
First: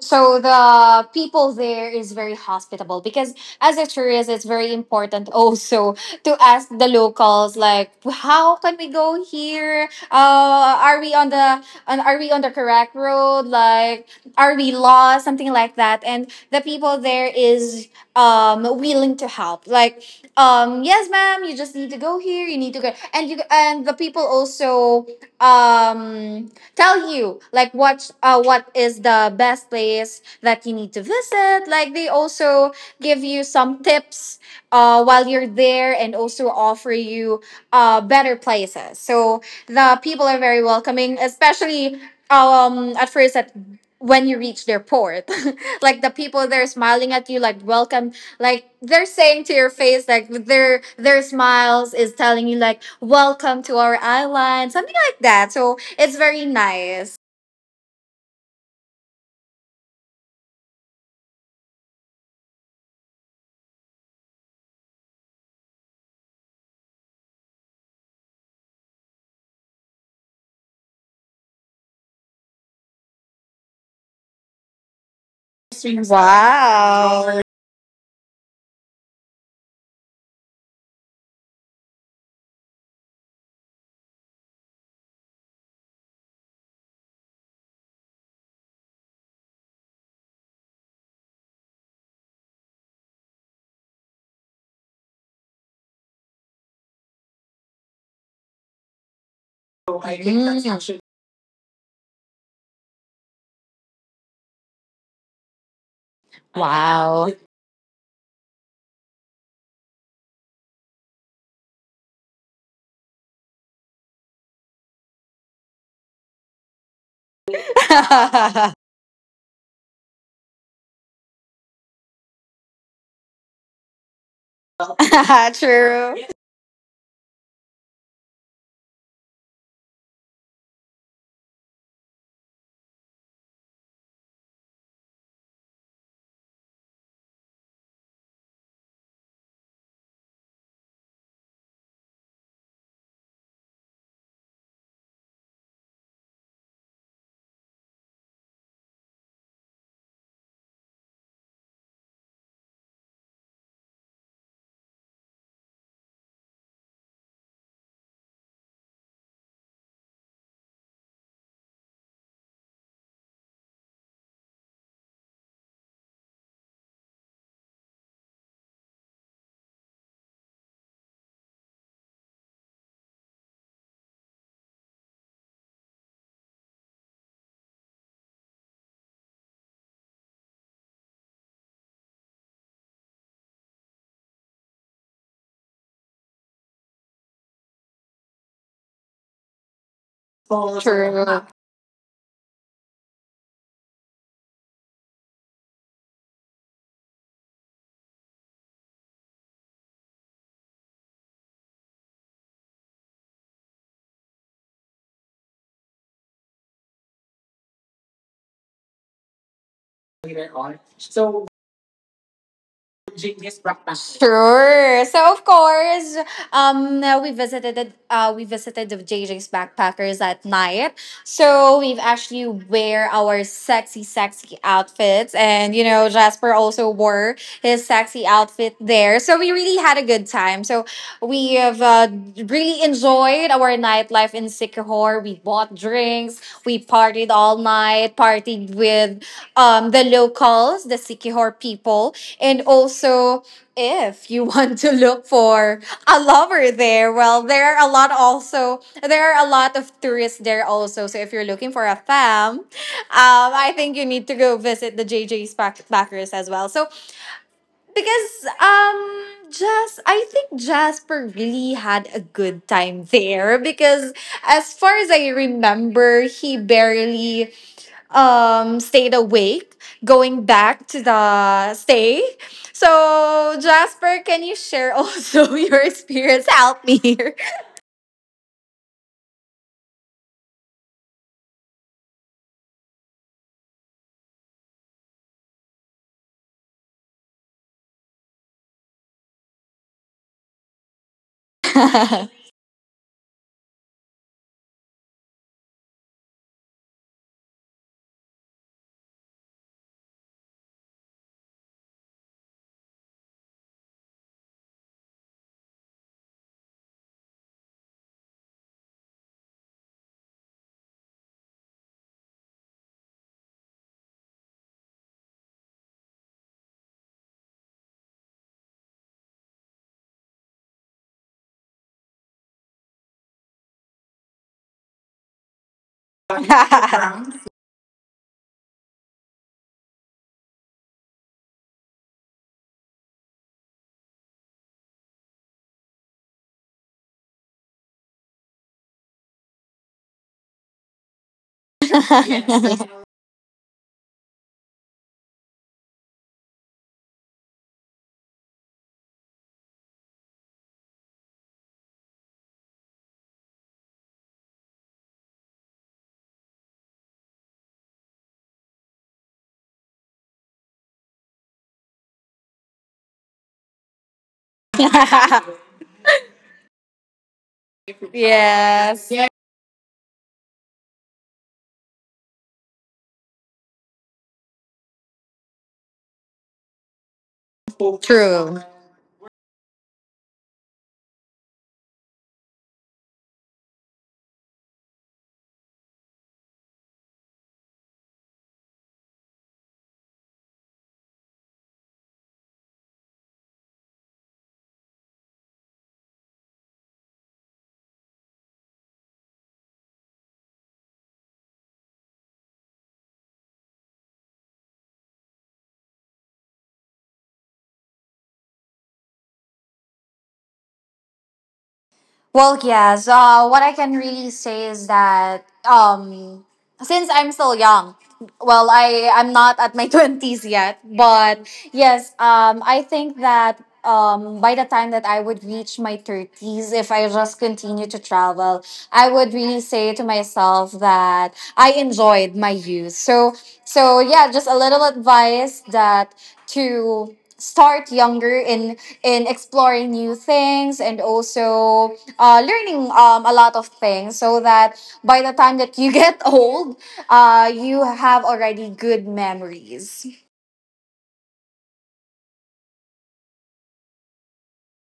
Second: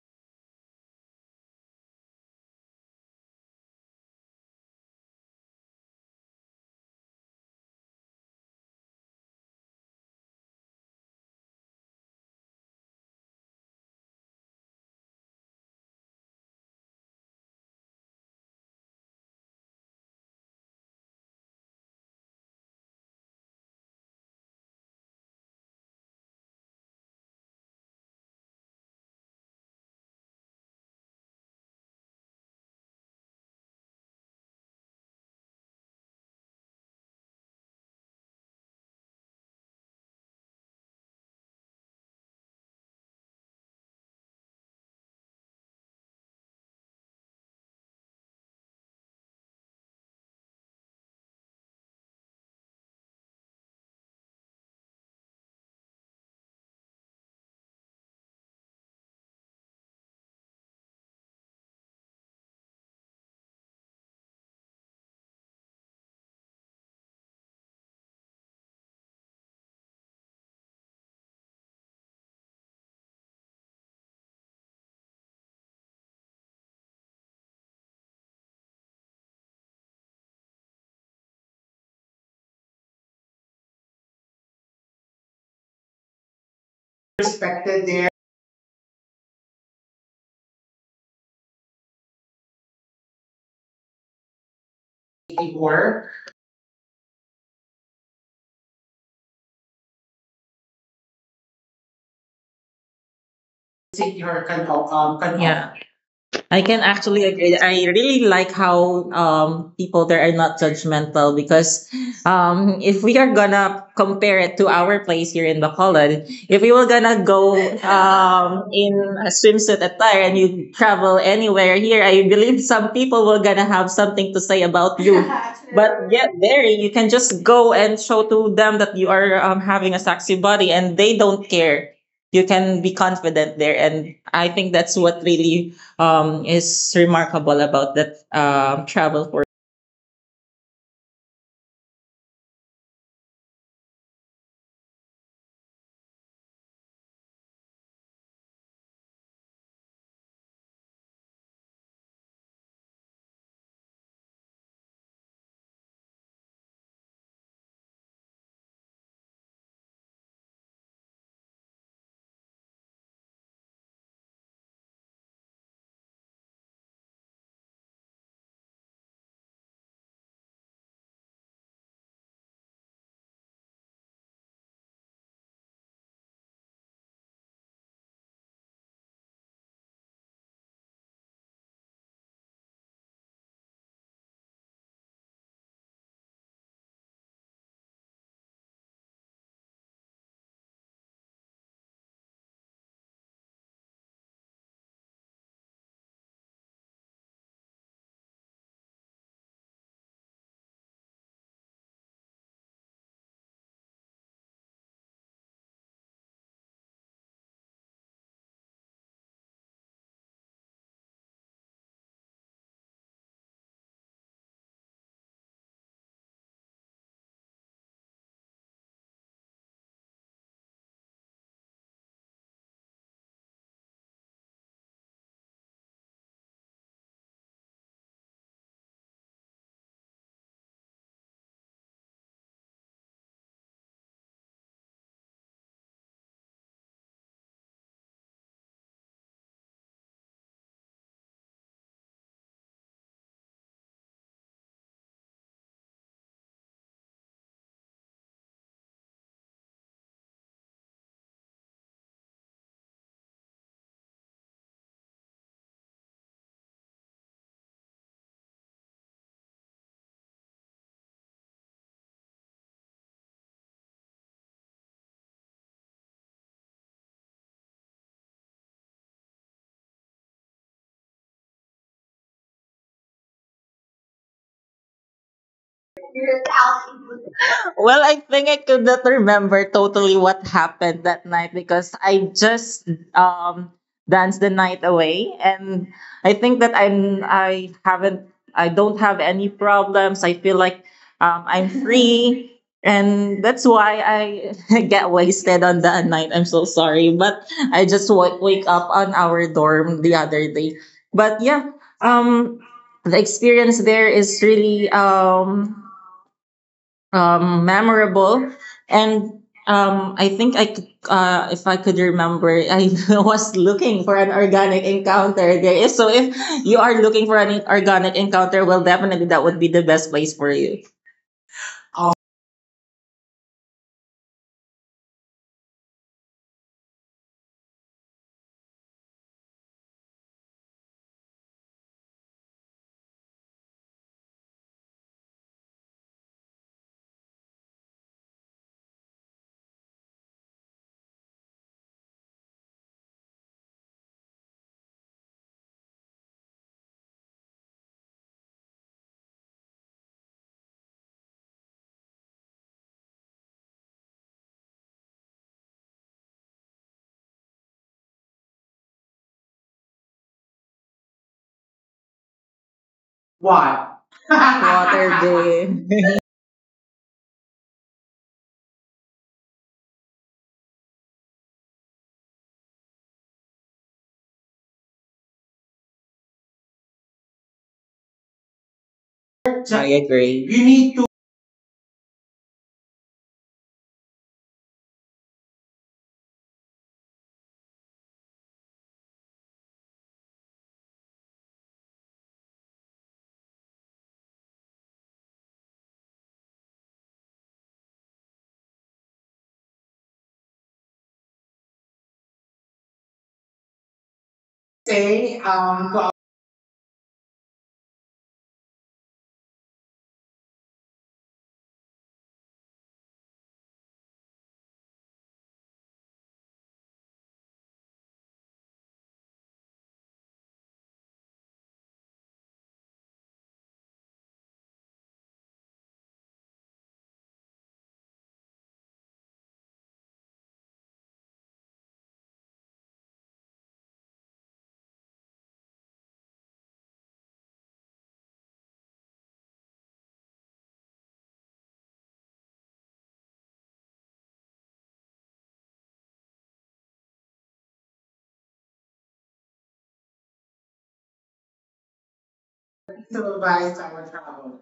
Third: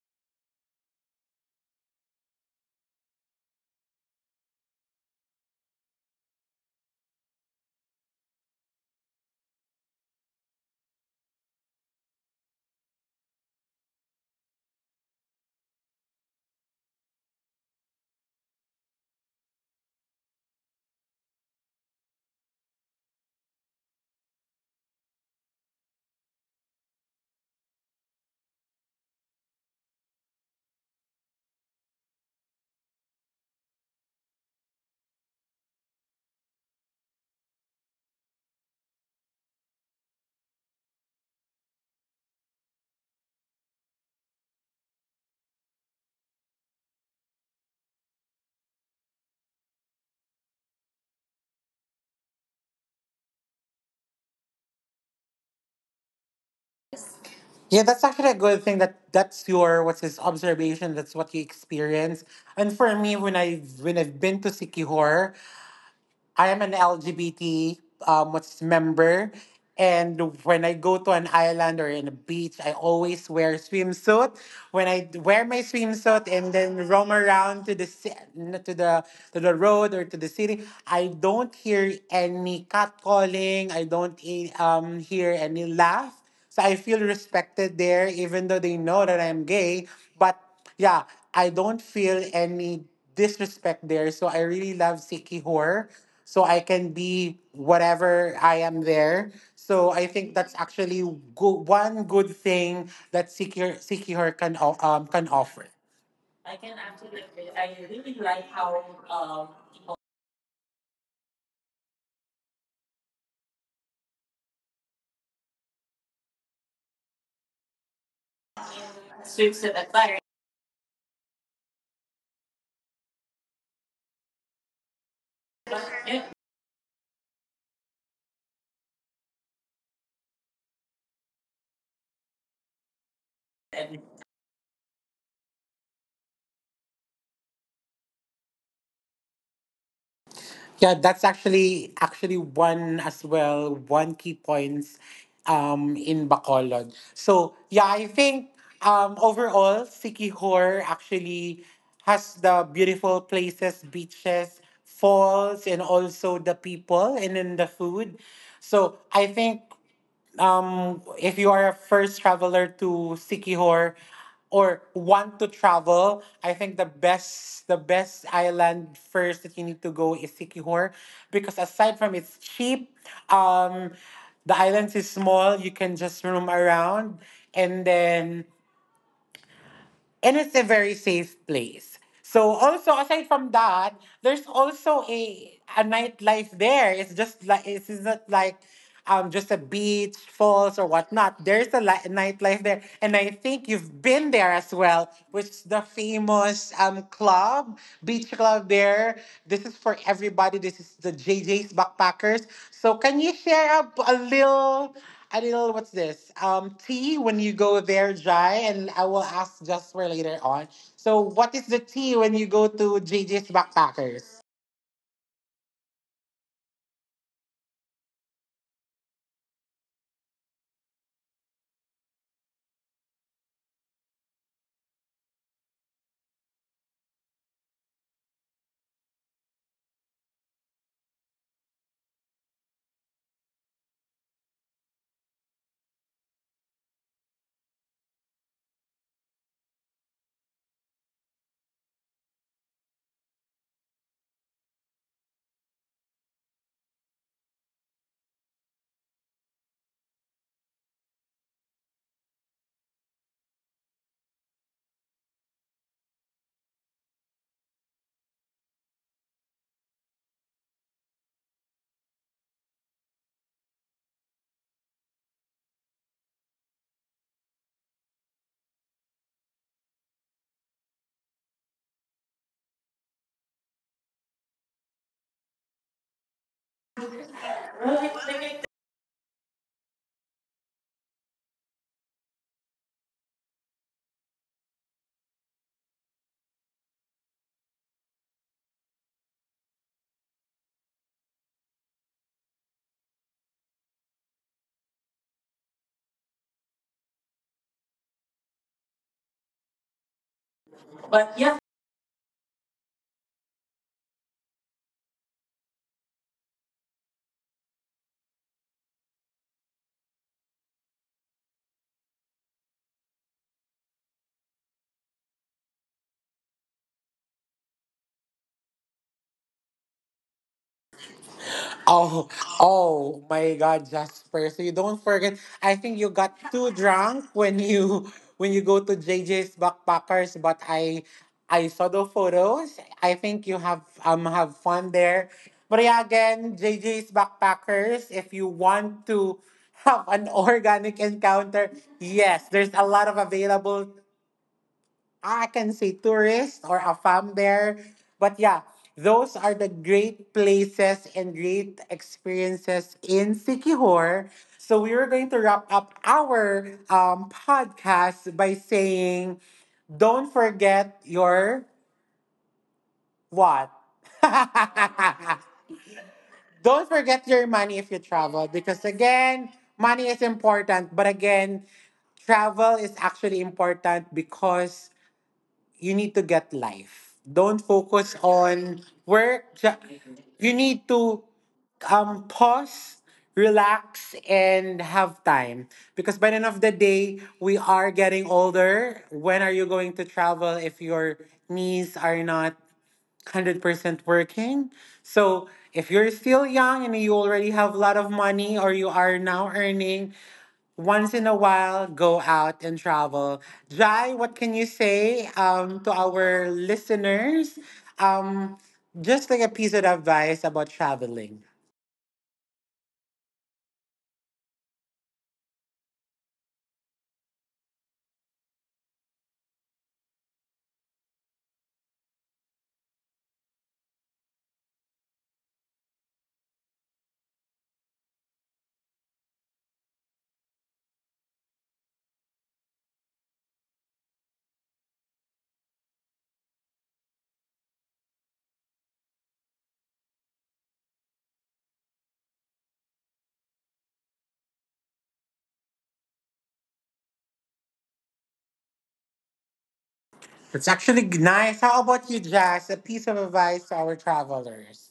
B: So the people there is very hospitable because as a tourist it's very important also to ask the locals, like, how can we go here, are we on the are we on the correct road, like, are we lost, something like that. And the people there is willing to help, like, yes ma'am, you just need to go here, you need to go, and you. And the people also um tell you like what, what is the best place that you need to visit. Like, they also give you some tips while you're there, and also offer you better places. So the people are very welcoming, especially at first, at when you reach their port, like the people there smiling at you like welcome, like they're saying to your face, like with their smiles is telling you like welcome to our island, something like that. So it's very nice.
A: Yeah, that's actually a good thing, that that's your what's his observation. That's what you experience. And for me, when I've been to Sikihor, I am an LGBT what's member, and when I go to an island or in a beach, I always wear swimsuit. When wear my swimsuit and then roam
B: Wow.
A: around to the ci- n- to the road or to the city, I don't hear any catcalling. I don't hear any laugh. So I feel respected
C: respected
A: there,
C: their
A: even though they know that I'm gay. But yeah, I don't feel any disrespect there. So I really love Sikihor.
C: work,
A: So I can be whatever I am there. So I think that's
B: Mm.
A: actually one good thing that Sikihor
C: secure
A: can
C: can,
A: can
C: can.
A: offer.
C: Yeah. I can
B: Wow.
C: actually agree. I really like how people there are not judgmental because if we are gonna compare it to our place here in Bacolod, if we were gonna go in a swimsuit attire and you travel anywhere here, I believe some people were gonna have something to say about you. But
B: True.
C: yet there, you can just go and show to them that you are having a sexy body, and they don't care. You can be confident there, and I think that's what really is remarkable about that travel for
A: Yeah, that's actually actually one as well, one key points in Bacolod. So yeah, I think overall Sikihor actually has the beautiful places, beaches, falls, and also the people and then the food. So I think, if you are a first traveler to Sikihor or want to travel, I think the best island first that you need to go is Sikihor, because aside from it's cheap, um, the island is small. You can just roam around, and then, and it's a very safe place. So also aside from that, there's also a nightlife there. It's just like, it's not like just a beach, falls or
B: True.
A: whatnot. There's a nightlife there, and I think you've been there as well, which is the famous club, beach club there. This is for everybody. This is the JJ's Backpackers. So can you share a little? I did a little, what's this? Tea when you go there dry, and I will ask just for later on. So, what is the tea when you go to JJ's
B: Genius practice.
A: Backpackers?
B: Sure. So of course, we visited the JJ's backpackers at night. So we've actually wear our sexy, sexy outfits, and you know Jasper also wore his sexy outfit there. So we really had a good time. So we have really enjoyed our nightlife in Sycamore. We bought drinks, we partied all night, partied with the locals, the Sikihor people. And also, if you want to look for a lover there, well, there are a lot also, there are a lot of tourists there also. So if you're looking for a fam, I think you need to go visit the JJ's backers as well. So because Jas, I think Jasper really had a good time there, because as far as I remember, he barely stayed awake going back to the stay. So, Jasper, can you share also your experience? Help me here.
C: Well, I think I could not remember totally what happened that night because I just um danced the night away, and I think that I don't have any problems. I feel like I'm free, and that's why I get wasted on that night. I'm so sorry, but I just wake up on our dorm the other day. But yeah, um, the experience there is really memorable. And I think I could, if I could remember, I was looking for an organic encounter there. If so, if you are looking for an organic encounter, well, definitely that would be the best place for you.
A: Oh, oh my God, Jasper! So you don't forget. I think you got too drunk when you go to JJ's Backpackers. But I saw the photos. I think you have fun there. But yeah, again, JJ's Backpackers. If you want to have an organic encounter, yes, there's a lot of available, I can say, tourists or a fam there. But yeah, those are the great places and great experiences in Sikihor. So we are going to wrap up our podcast by saying, don't forget your what?
C: Why? Water Bay.
A: Don't forget your money if you travel, because
B: Yes.
A: again, money is important. But again, travel is actually important because you need to get life. Don't focus
B: True.
A: on work. You
C: I
A: need to
C: agree. You need to
A: pause, relax, and have time. Because by the end of the day, we are getting older. When are you going to travel if your knees are not 100% working? So if you're still young and you already have a lot of money or you are now earning, once in a while go out and travel. Jai, what can you say, to
C: say
A: our listeners? Um, just like a piece of advice about traveling.
B: Well, yes. What I can really say is that since I'm still young, well, I'm not at my 20s yet, but yes, I think that by the time that I would reach my 30s, if I just continue to travel, I would really say to myself that I enjoyed my youth. So so yeah, just a little advice that to start younger in exploring new things, and also learning a lot of things, so that by the time that you get old, you have already good memories.
A: It's actually nice. How about you, Jazz? A piece of
C: to
A: advice to our
C: advise our
A: travelers.
C: travel.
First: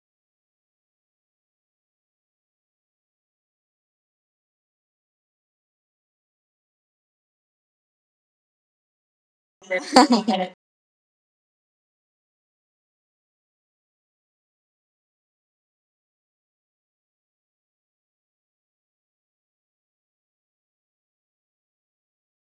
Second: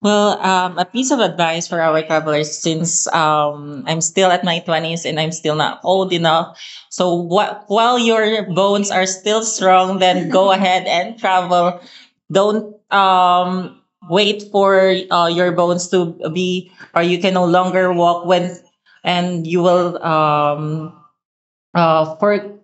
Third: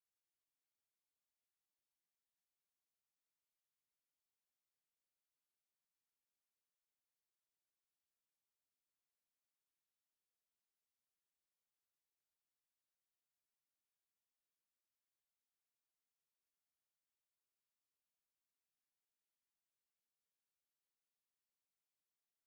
C: Well, a piece of advice for our travelers since I'm still at my 20s and I'm still not old enough. So while your bones are still strong, then go ahead and travel. Don't wait for your bones to be, or you can no longer walk when, and you will for,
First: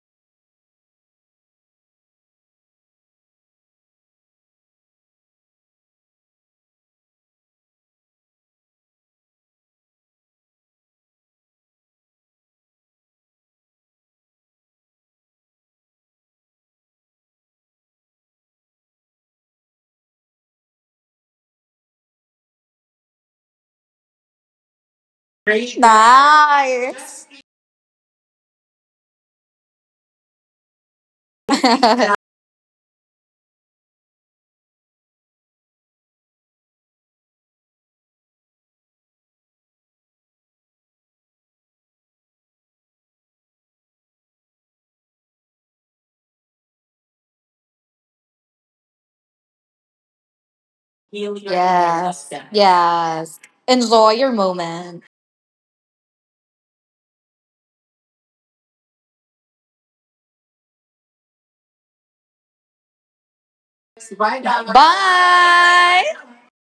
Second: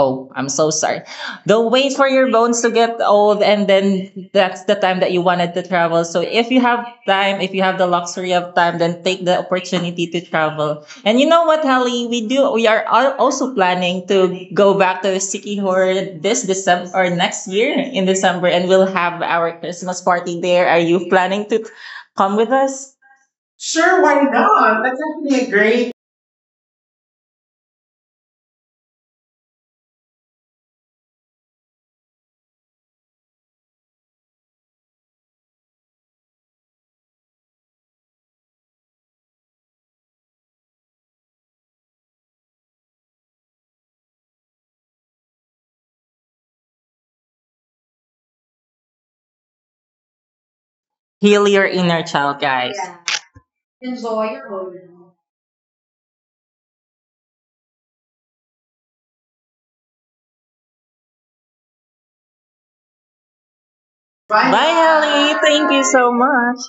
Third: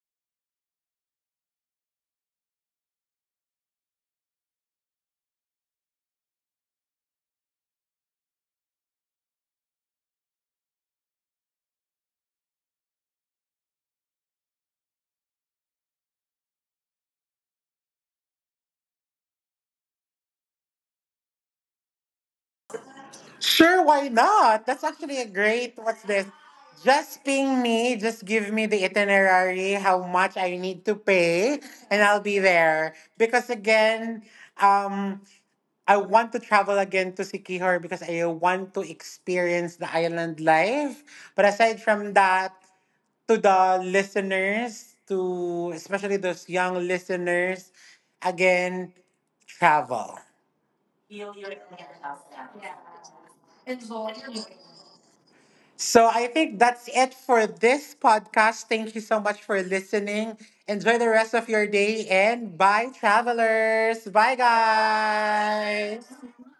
C: Oh, I'm so sorry. Don't wait for your bones to get old, and then that's the time that you wanted to travel. So, if you have time, if you have the luxury of time, then take the opportunity to travel. And you know what, Hallie, we do. We are also planning to go back to Sikihor this December or next year in December, and we'll have our Christmas party there. Are you planning to come with us?
A: Sure,
C: Sure,
A: why
C: why
A: not?
C: not?
A: That's
C: That's
A: actually a
C: actually a
A: great.
B: Nice.
C: great
A: What's this? Just ping me. Just give me the itinerary, how much I need to pay, and I'll be there. Because again, um, I want to travel again to Sikihor because I want to experience the island life. But aside from that, to the listeners, to especially those young listeners, again, travel.
C: Heal your inner
B: Yes.
C: child, guys. Yeah.
B: Yes. Enjoy
C: Enjoy
B: your
C: your
B: moment.
C: own.
A: So I think that's it for this podcast. Thank you so much for listening. Enjoy the rest of your day and bye, travelers. Bye,
C: Bye,
B: Bye.
C: Ellie. Thank you so
A: guys.
C: much.